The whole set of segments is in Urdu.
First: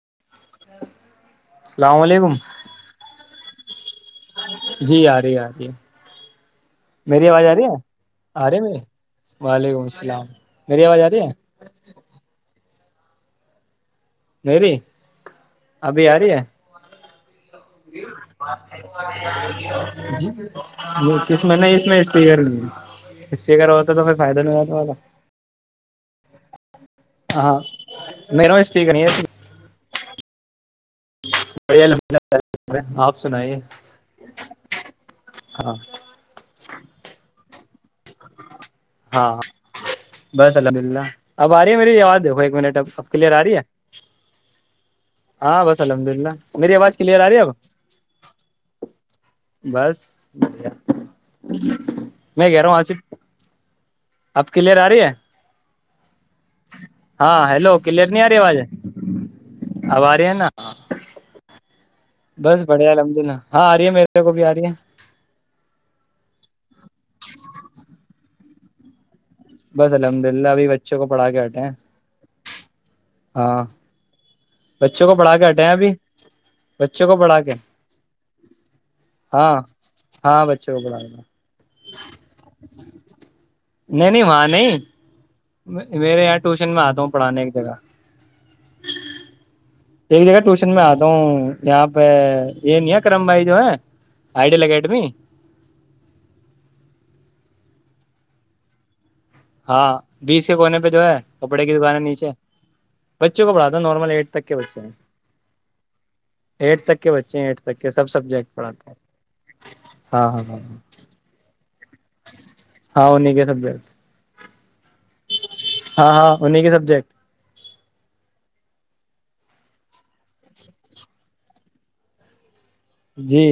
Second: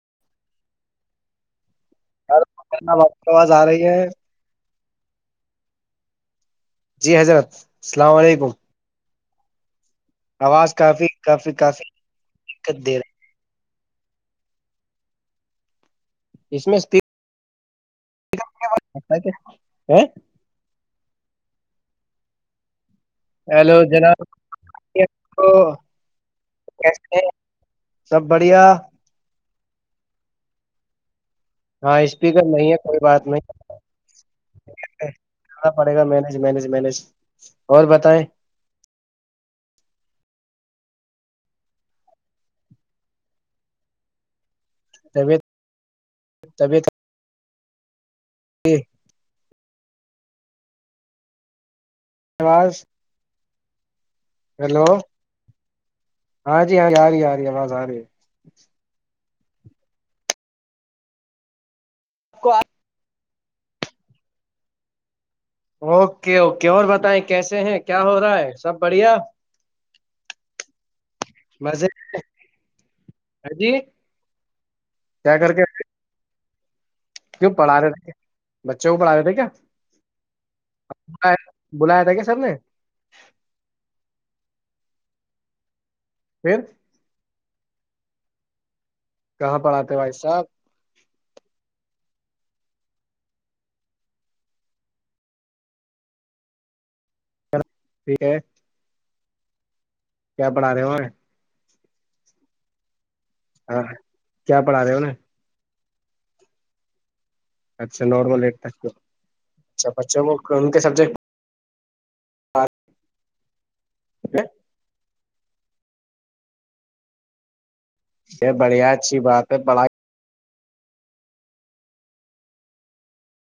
ر [inaudible] ہنا واپ آواز آ رہی یہ [inaudible] جی آ رہی آ رہی ہے جی میری آواز آ حضرت رہی ہے اللام آ علیکم رہے میرے وعلیکم السلام آواز میری کافی آ رہی ہے کافی کافی ک د [inaudible] میری [inaudible] ابھی آ رہی ہے اس میں جی اسپیکر۔ جی بالکل وہ کس میں نہیں اس میں اسپی کر لی اسپیکر ہیلو ہوتا تو پھر جناب فائدہ نہیں ہوا کیسے ہیں؟ ہاں سب میریرا بڑھیا اسپیکر نہیں ہاں اسپیکر نہیں ہے بڑھیا کوئی آپ بات سنائیے نہیںا ہاں پڑے گا مینج مینج مینج اور بتیں ہاں بس الحمد للہ اب آ رہی ہے میری آواز دیکھو ایک منٹ اب اب کلیئر آ رہی ہے طبیعت ہاں بس الحمد للہ میری آواز کلیئر آ رہی ہے اب ج [inaudible] بس بڑیا [unintelligible] میں کہہ رہا ہوں آ آواز سے اب کلیئر ہیلو آ رہی ہے ہاں جی آ رہی آ ہاں رہی آواز ہیلو ہے کلیئر نہیں آ رہی آواز اب آ رہے ہیں نا بس بڑھیا لمج نا ہاں آ رہی ہے میرے کو بھی آ رہی ہے اوکے اوکے اور بتائ کیسے ہیں کیا ہو رہا ہے سب بڑھیا بس الحمد للہ ابھی بچوں کو پڑھا کے ہٹ ہیں مزے ہاں بچوں کو پڑھا کیا کے کر ہٹے ہیں ابھی بچوں کو پڑھا کیوں کے رہے تھے بچوں کو پڑھا رہے تھے کیا ہاں ہاں بچوں کو پڑھا کے آئے- بلایا تھا کیا سر نے نہیں نہیں وہاں نہیں میں [inaudible] میرے یہاں پھر ٹیوش میں آتا ہوں پڑھان کے جگا کہاں پڑھاتے ہو بھائی ایک جگہ صاحب ٹیوشن میں آتا ہوں یہاں یہ نیا کرم بھائی جو ہے آئیڈیل اکیڈمی ٹھیک ہے ہاں بیس کیا کے پڑھا کونے رہے پہ ہو جو انہیں ہے کپڑے وانا نیچے بچوں کو پڑھاتا ہاں نارمل ایٹ تک کے کیا بچے پڑھا ہیں رہے ہو انہیں ایٹ تک بچے ہیں ایٹھ تک کے اچھا سب نارمل سبجیکٹ ایٹ تک کے پڑھاتے ہیں اچھا بچوں کو کون کے سبجیکٹ ہنی گ [unintelligible] سب [inaudible] [inaudible] ہاں ہاں انہیں کے سبجیکٹ یہ بڑھیا اچھی بات ہے بڑائی جی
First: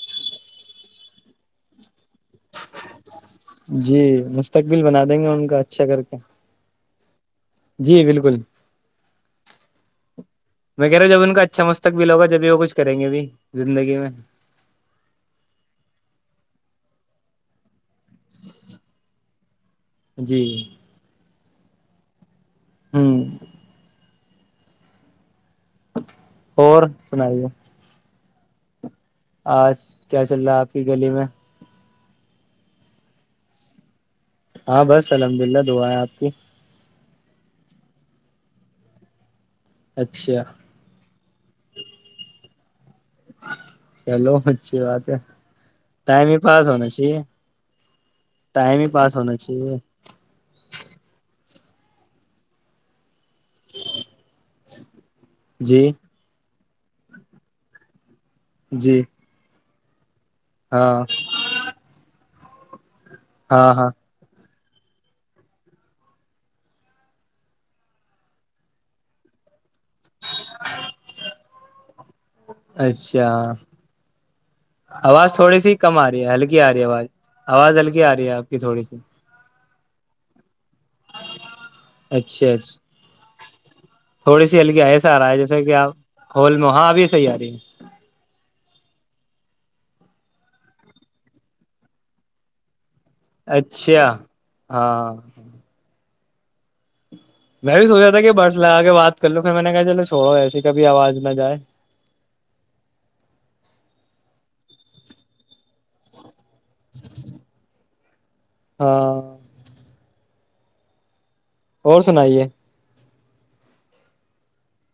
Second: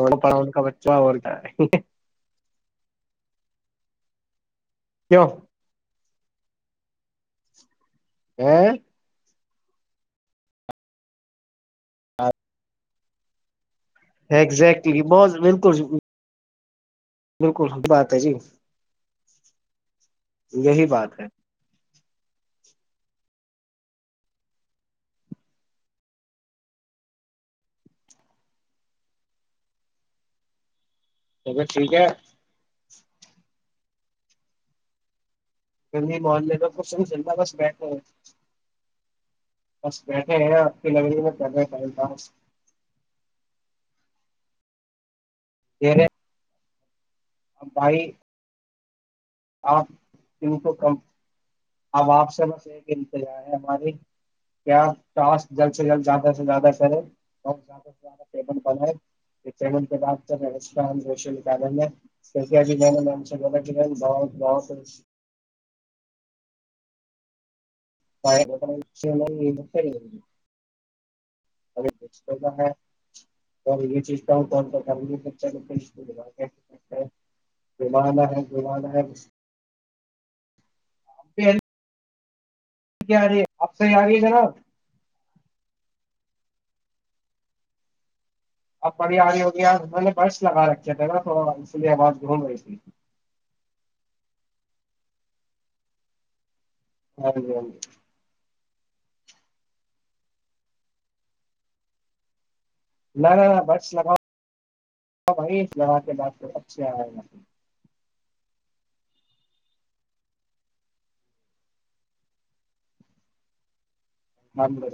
اور پڑا کا بچہ ہوتا [unintelligible] جی مستقبل بنا دیں گے ان کا اچھا کر کے جی بالکل میں کہہ رہا ہ جب ان کا اچھا مستقبل ہوگا جبھی وہ کچ کریں گے بھی زندگی میں اگزیکٹلی بہت بالکل بالکل س ب [unintelligible] جی جی یہی بات ہے ہوں اور سنائیے آج کیا چل رہا آپ کی گلی میں چا ٹھیک ہے ہاں بس الحمد للہ دعا ہے پھر آپ نہیں کی بال لیتا کچ [inaudible] سر جندہ بس بیٹھا ہو بس بیٹھے اچھا ہیں آپ کی لائبریری میں جہ کتاس چلو اچھی بات ہے ٹائم ہی پاس ہونے سے جی ا بھائی چاہیے [unintelligible] [unintelligible] [unintelligible] [unintelligible] کیا اس جلد سے جی جلد زیادہ سے زیادہ [unintelligible] جی [unintelligible] نمسکان ہاں جو شری آانند سالی جان ہاں ہاں [unintelligible] [unintelligible] [unintelligible] [inaudible] اچھا [unintelligible] اور یہ چیز کاا آواز تھوڑی سی کم آ رہی ہے ہلکی آ رہی ہے آواز آواز ہلکی آ گانا رہی ہے آپ کی تھوڑی سی [inaudible] اچھاچا کیا آ رہی ہے آپ صحیح آ رہی ہے تھوڑی جناب سی ہلکیا ایسا آ رہا ہے جیسا کہ آپ ہول مہاں ابھی صحی آ رہی ہے اب بڑی آ رہی ہوگی آ میں نے برس لگا رکھے تھے نا تھوڑا اس لیے آواز گھوم رہئی تھی اچھا ہاں ہاں جی ہاں میں جی بھی سوچ رہ تھا کہ باہ [unintelligible] لگا کے بات کر لو کہ میں نے کہا چلو چھوڑو ایسی کبھی آواز نہ جائے نہ نہ بٹس لگاؤ لگا کے ب اچھے آئے ہاں اور سنائیے مملہ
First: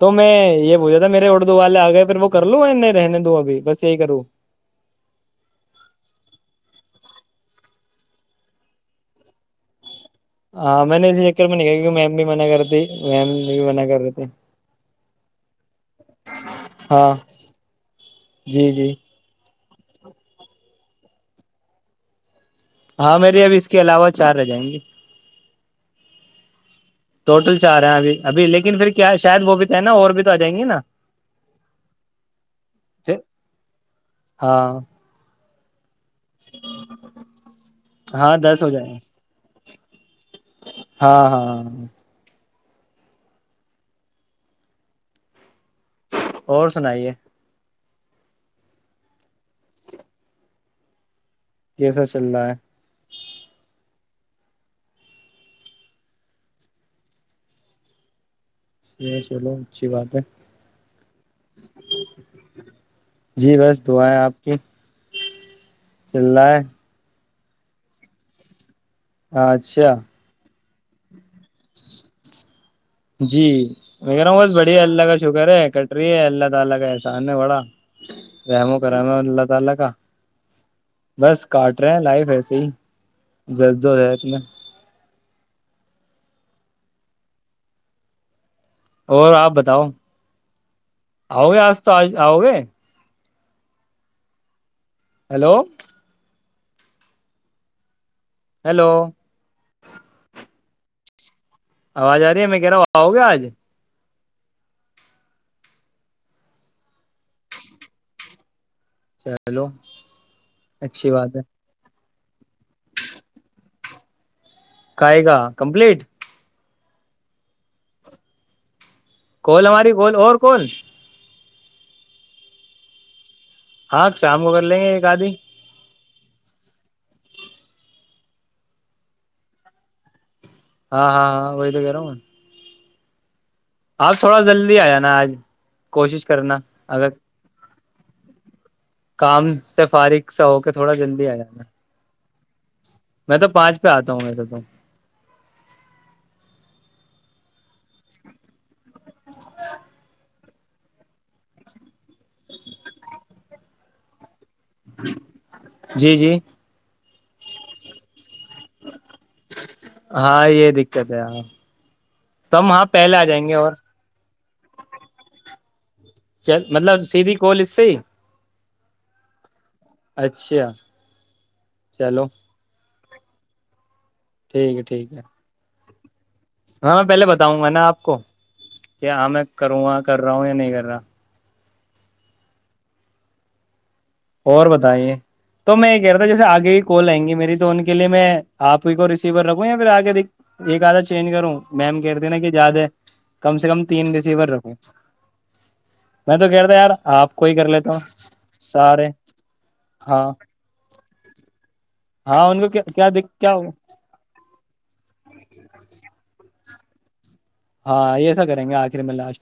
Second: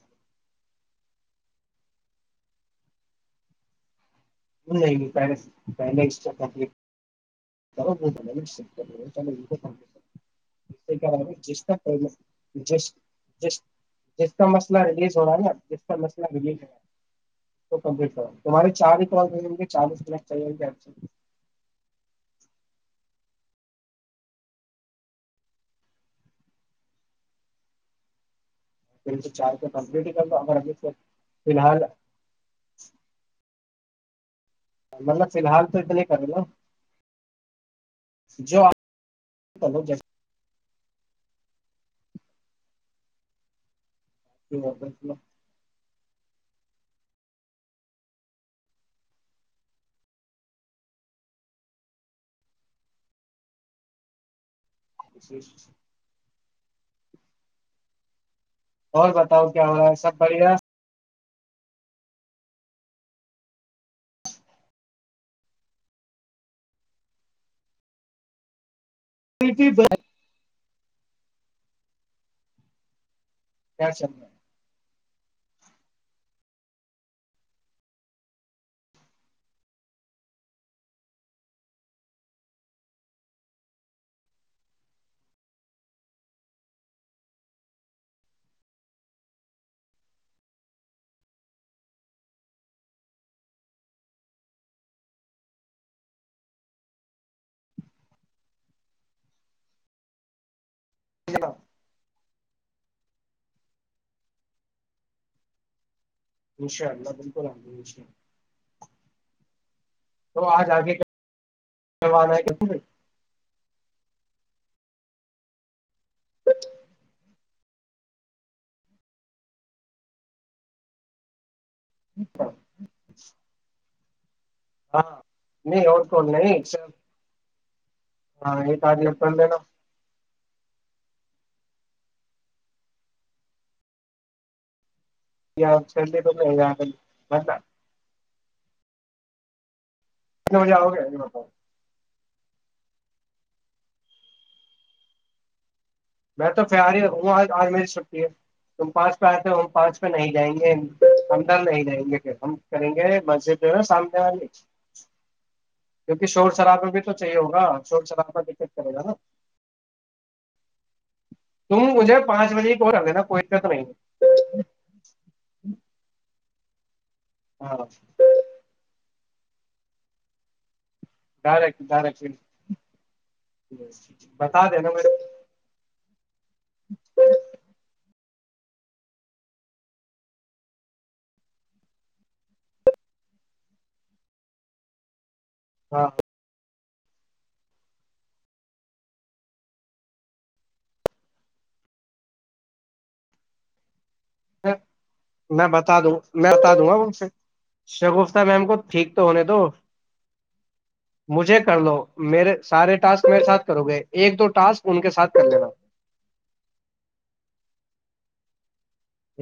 تو میں یہ بوولا تھا میرے اٹ دو والے آ گئے پھر وہ کر لوں نہیں رہنے دو ا بھی بس یہی کروں [unintelligible] ب کر [inaudible] ہاں میں نے اسی چکر ج میں نہیں کیا کیونکہ میم بھی منع ج کرتی میم بھی منع کر رہی تھی جس کا مسئلہ ریلیز ہو رہا ہے نا جس کا مسئلہ ریلیز ہو رہا ہے ہاں وہ کمپٹ ہو رہا جی تمہارے جی چار چالیس کک چل ج ہاں میری اب اس کے علاوہ چار رہ جائیں گی ٹوٹل چاہ رہے ہیں ابھی ابھی لیک تین سے چار کو کمپلیٹ ہی کر دو ا ابھی نا فی الحال پھر، ہاں مطلب فی الحال تو پے ہاں دس جو ہو آپ جائے گ کرو ہاں ہاں ہاں ٹھ ہے الل [unintelligible] اور سنائیے جسا چل رہا ہے ج [inaudible] اور یہ بتاؤ چلو کیا ہوا اچھی ہے سب بات بڑھیا جی بس دعاائیں آپ کی چل اچھا کیا جی میں کہہ رہا ہوں بس بڑی ہے اللہ کا شکر ہے کٹ رہی ہے اللہ اللہ تعالی کا بس کاٹ رہے ہیں لائف ایسی جذب ہو جائے اس میں اور آپ بتاؤ آؤ گے آج تو آج آؤ گے ہیلو [unintelligible] ہیلو ٹیک ن [inaudible] آواز آ رہی ہے میں کہہ رہا ہوں ہوؤ گیا آج انشاء اللہ بالکل الحمدش چلو آگے اچھی بات ہے کروانا ہے کسے [inaudible] کاائے گ کمپلیٹ کوول ہماری گول اور کون [unintelligible] اچا [unintelligible] ہ [inaudible] ہاں نہیں نوڈ کون ن نہیں [unintelligible] ہاں ایک آج ل نا ہاں ہاں ہاں وہی تو کہہ رہا ہوں آج تھوڑا جلدی آیا نا آج چڈ کوشش تو کرنا بندا اگر [unintelligible] کام سے فارغ سا کتنے ہو کے بجے آؤ تھوڑا گے جلدی آ بتاؤ جانا میں تو پانچ پہ آتا ہوں وسے تو میں تو پیاری ہوں آج آج میری چھٹی ہے تم پانچ پہ آئےتے ہو ہم پانچ پہ نہیں جائیں گے ہمدر نہیں جائیں گے ہم کریں گے مسجد نا سامنے والی جی کیونکہ جی شور شراب میں بھی تو چاہیےگا چور چلا کرے گا نا ہاں یہ دقت ہے ہاں تم مجھے پانچ تو ہم بجے ہاں کی آ پہلے دینا کوئی جائیں گے دقت اور نہیں چ مطلب [inaudible] چییدی کوال اس ہاں سے اچھا دارک دارک چلو بس بتا ٹھیک ہے دینا مے ٹھیک ہے ہاں پہلے بتا وگا آپ کو کیا ہاں میں کروں کر رہا ہوں یا نہیں کر رہا اور بتائیں تو میں یہ ہاں کہہ رہ تھا جیسےگے ہی کو لئیں گی میری تو ان کے لیے میں آپ ہی کو ریسیور رکھوں یا پھر آگ کے د ایک آدھا چینج کروں میم کہتے نا کہ زیادہ کم سے کم تین ریسیور رکھو میں بتا دوں میں تو بتا کہتا دوں یار گا ان سے آپ کوئی کر لیتا ہ شگفتہ میم کو سارے ٹھیک ہونے دو ہاں مجھے کر لو ہاں میرے ان کو کیا سارے کیا ٹسک میرے کیا ساتھ ہو کرو گے ایک دو ٹاسک ان کے ساتھ کر لینا ہاں یہ سا کریں گے آج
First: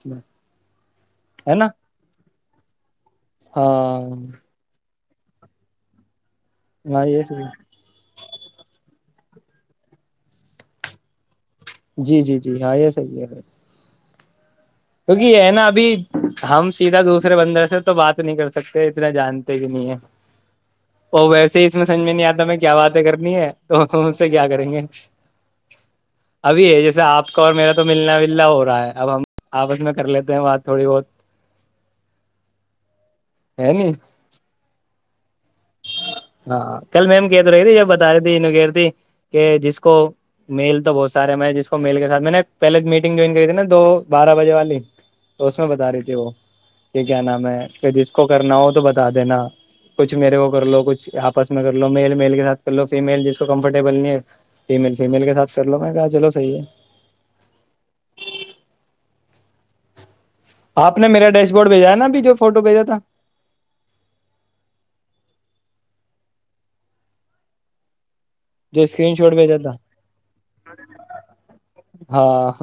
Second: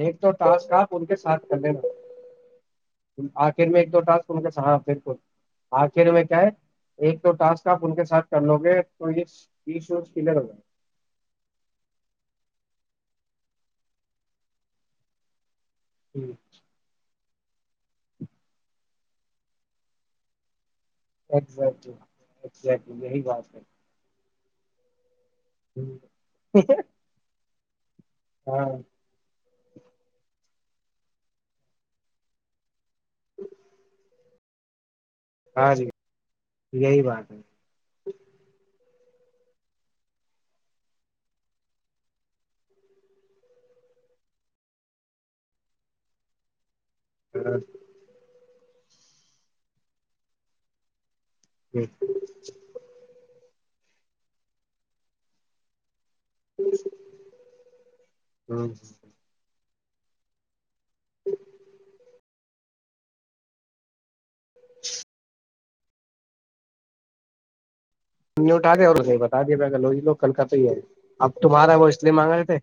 ایک دو ٹاسک آپ ان کے ساتھ ہے نا کرنے آخر میں ایک دو ہاں ٹک ان کے ساتھ آ آ کے ر میں ہاں یہ ایک دو صحیح ٹاسک ہے آپ ان کے ساتھ کر لو گے م یہ شو کل ہو ہے [unintelligible] جی جی جی ہاں یہ صحیح ہے پھر ہوگی نا بھی جائے ہم سیدھا دوست دوسرے بندر سے تو بات نہیں کر سکتے اتنا جانتے ہی نہیں ہے ا ویسے ہی اس میں ایگزیکٹلی سمج میں نہیں آتا میں کیا باتیں ایگزیکٹلی یہی کرنی بات ہے سے کیا کریں گے ابھی ہے جیسے آپ کا اور میرا تو ملنا وللا ہو ہاں رہا ہے اب ہم آپس میں کر لیتے ہیں بات تھوڑی بہت ہے ن ہاں جی ہاں یہی کل مم بات کیتر ب ب رہ تھی ت کہ جس کو میل تو بہت سارے میں جس کو میل کے ساتھ میں نے پہلے میٹنگ جوائن کری تھی نا دو بارہ بجے والی تو اس میں بتا رہی تھی وہ یہ کیا نام ہے پ جس کو کرنا ہو تو تو بتا دینا کچھ میرے کو لوگچھ آپ میں کر ہے لو مل میل کےاتھ کر لو فی میل جس تو کمفرٹیبل نہیں ہے فیمل فیمیل کے سات کر لو میں گا [unintelligible] آپ میراش بورڈ بھیجایاا اب جو فوٹو بھیجا تھا [unintelligible] [inaudible] ت نے جو اٹایا اور اسکرین شاٹ بتا بھیجا دیا تھا یہ لو کل کا تو ہی ہے اب تمہارا وہ لیے مانگ رہے ہاں تھے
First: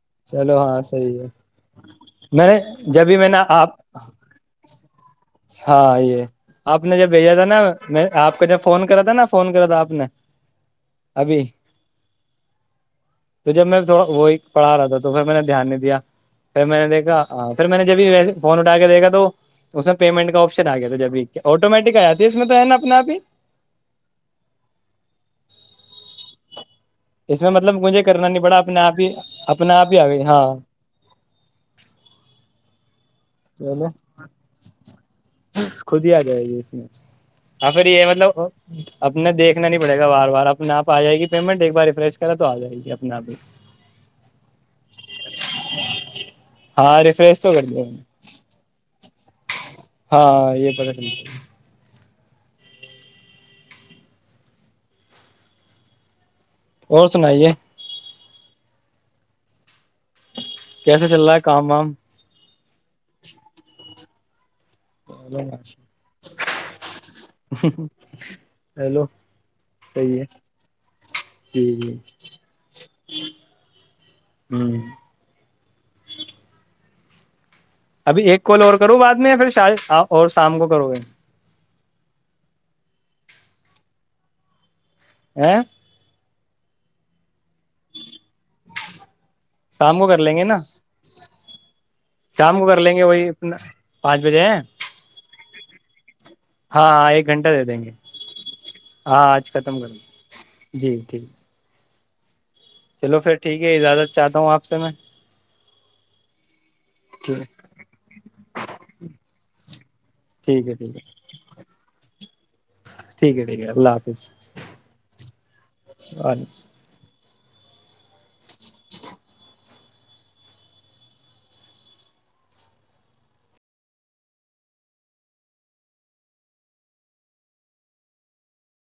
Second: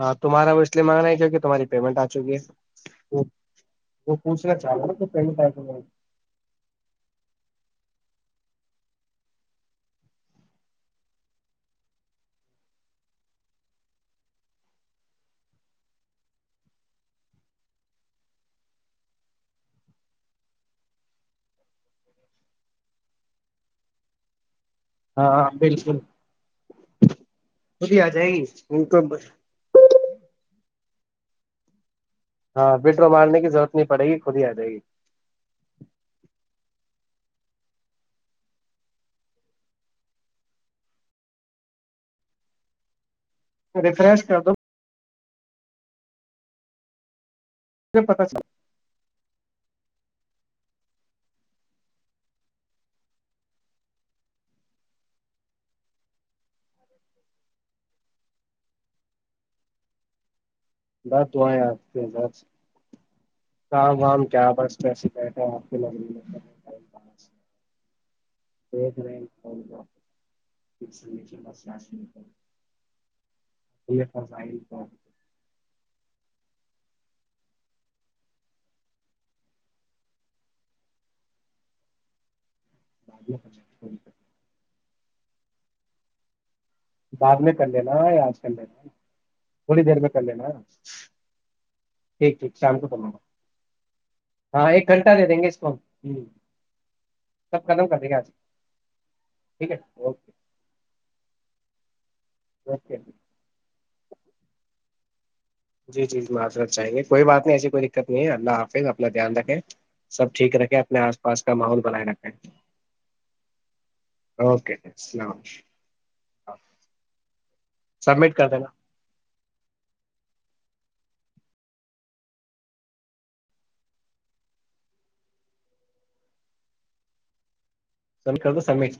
ہاں تمہارا چلو وہ اس ہاں لیے مانگ رہے ہیں صحیح ہے کیونکہ تمہاری پیمنٹ آ چکی ہے میں نے جبھی وہ میں نےا آپ وہ پوچھنا چاہ رہا نا کہ پیمنٹ آ ہاں یہ آپ نے جب بھیجا تھا نا میں آپ کا جب فون کرا تھا نا فون کرا تھا آپ نے ابھی تو جب میں تھوڑا وہی پڑھا رہا تھا تو پھر میں نے دھیان نہیں دیا پھر میں نے دیکھا پھر میں نے جبھی ویسے فون اٹا کے دیکھا تو اس میں پیمنٹ کا آپشن آ گیا تھا جبھی آٹومیٹک آ اس میں تو ہے نا اپنے آپ ہی ہاں بالکل اس میں مطلب خود ہی مجھے آ کرنا جائے نہیں گی پڑا اپنے ان کو آپ ہی اپنا آپ ہی آ گئی ہاں ہاں بیٹ کو مارنے کی رورت چلو نہیں پڑے گی خود ہی آ جائے گی خود ہی آ جائے گی اس میں اور پھر یہ مطلب اپنا دیکھنا نہیں پڑے گا بار بار اپنے آپ آ جائے گی پیمنٹ ایک بار ریفریش کرا تو آ جائے گی اپنے آپ ہی ریفریش کر دو [unintelligible] سو گڑ مجھے پتا چل ہاں یہ پت سمجے اور سنائیے کیسے چل دس رہا د ہے کام آیں وام دس کام نام کیا پرس کیا شکایت ہے آپ کے لگ دیکھ ہیلو رہے صحیح ہے جی جی ہوں ابھی ایک کال اور کرو بعد میں پھر شاید اور شام کو کرو گے ب ا بعد میں کلین یاار کلےین ہولیدر شام ب کو کر لیں الین گے نا ٹھیک ٹھیک شام کر کو لیں گے کما گا وہی اپنا پانچ بجے ہیں ہاں ایک گھنٹہ دے دیں گے اس کو ہم جی ہاں ہاں ایک گھنٹہ دے دیں گے ہاں آج ٹھیک ختم ہے کر د اوکے جی ٹھیک اوکے چلو پھر ٹھیک ہے زیادہ چاہتا ہوں آپ سے میں جی جی معذرت چاہیں گے کوئی بات نہیں ٹھیک ایسی کوئی دقت نہیں ہے اللہ حافظ اپنا دھیان رکھے سب ٹھیک رکھے اپنے آس پاس کا ماحول بنائے رکھے اور سبمٹ کر دینا سک تو سمچ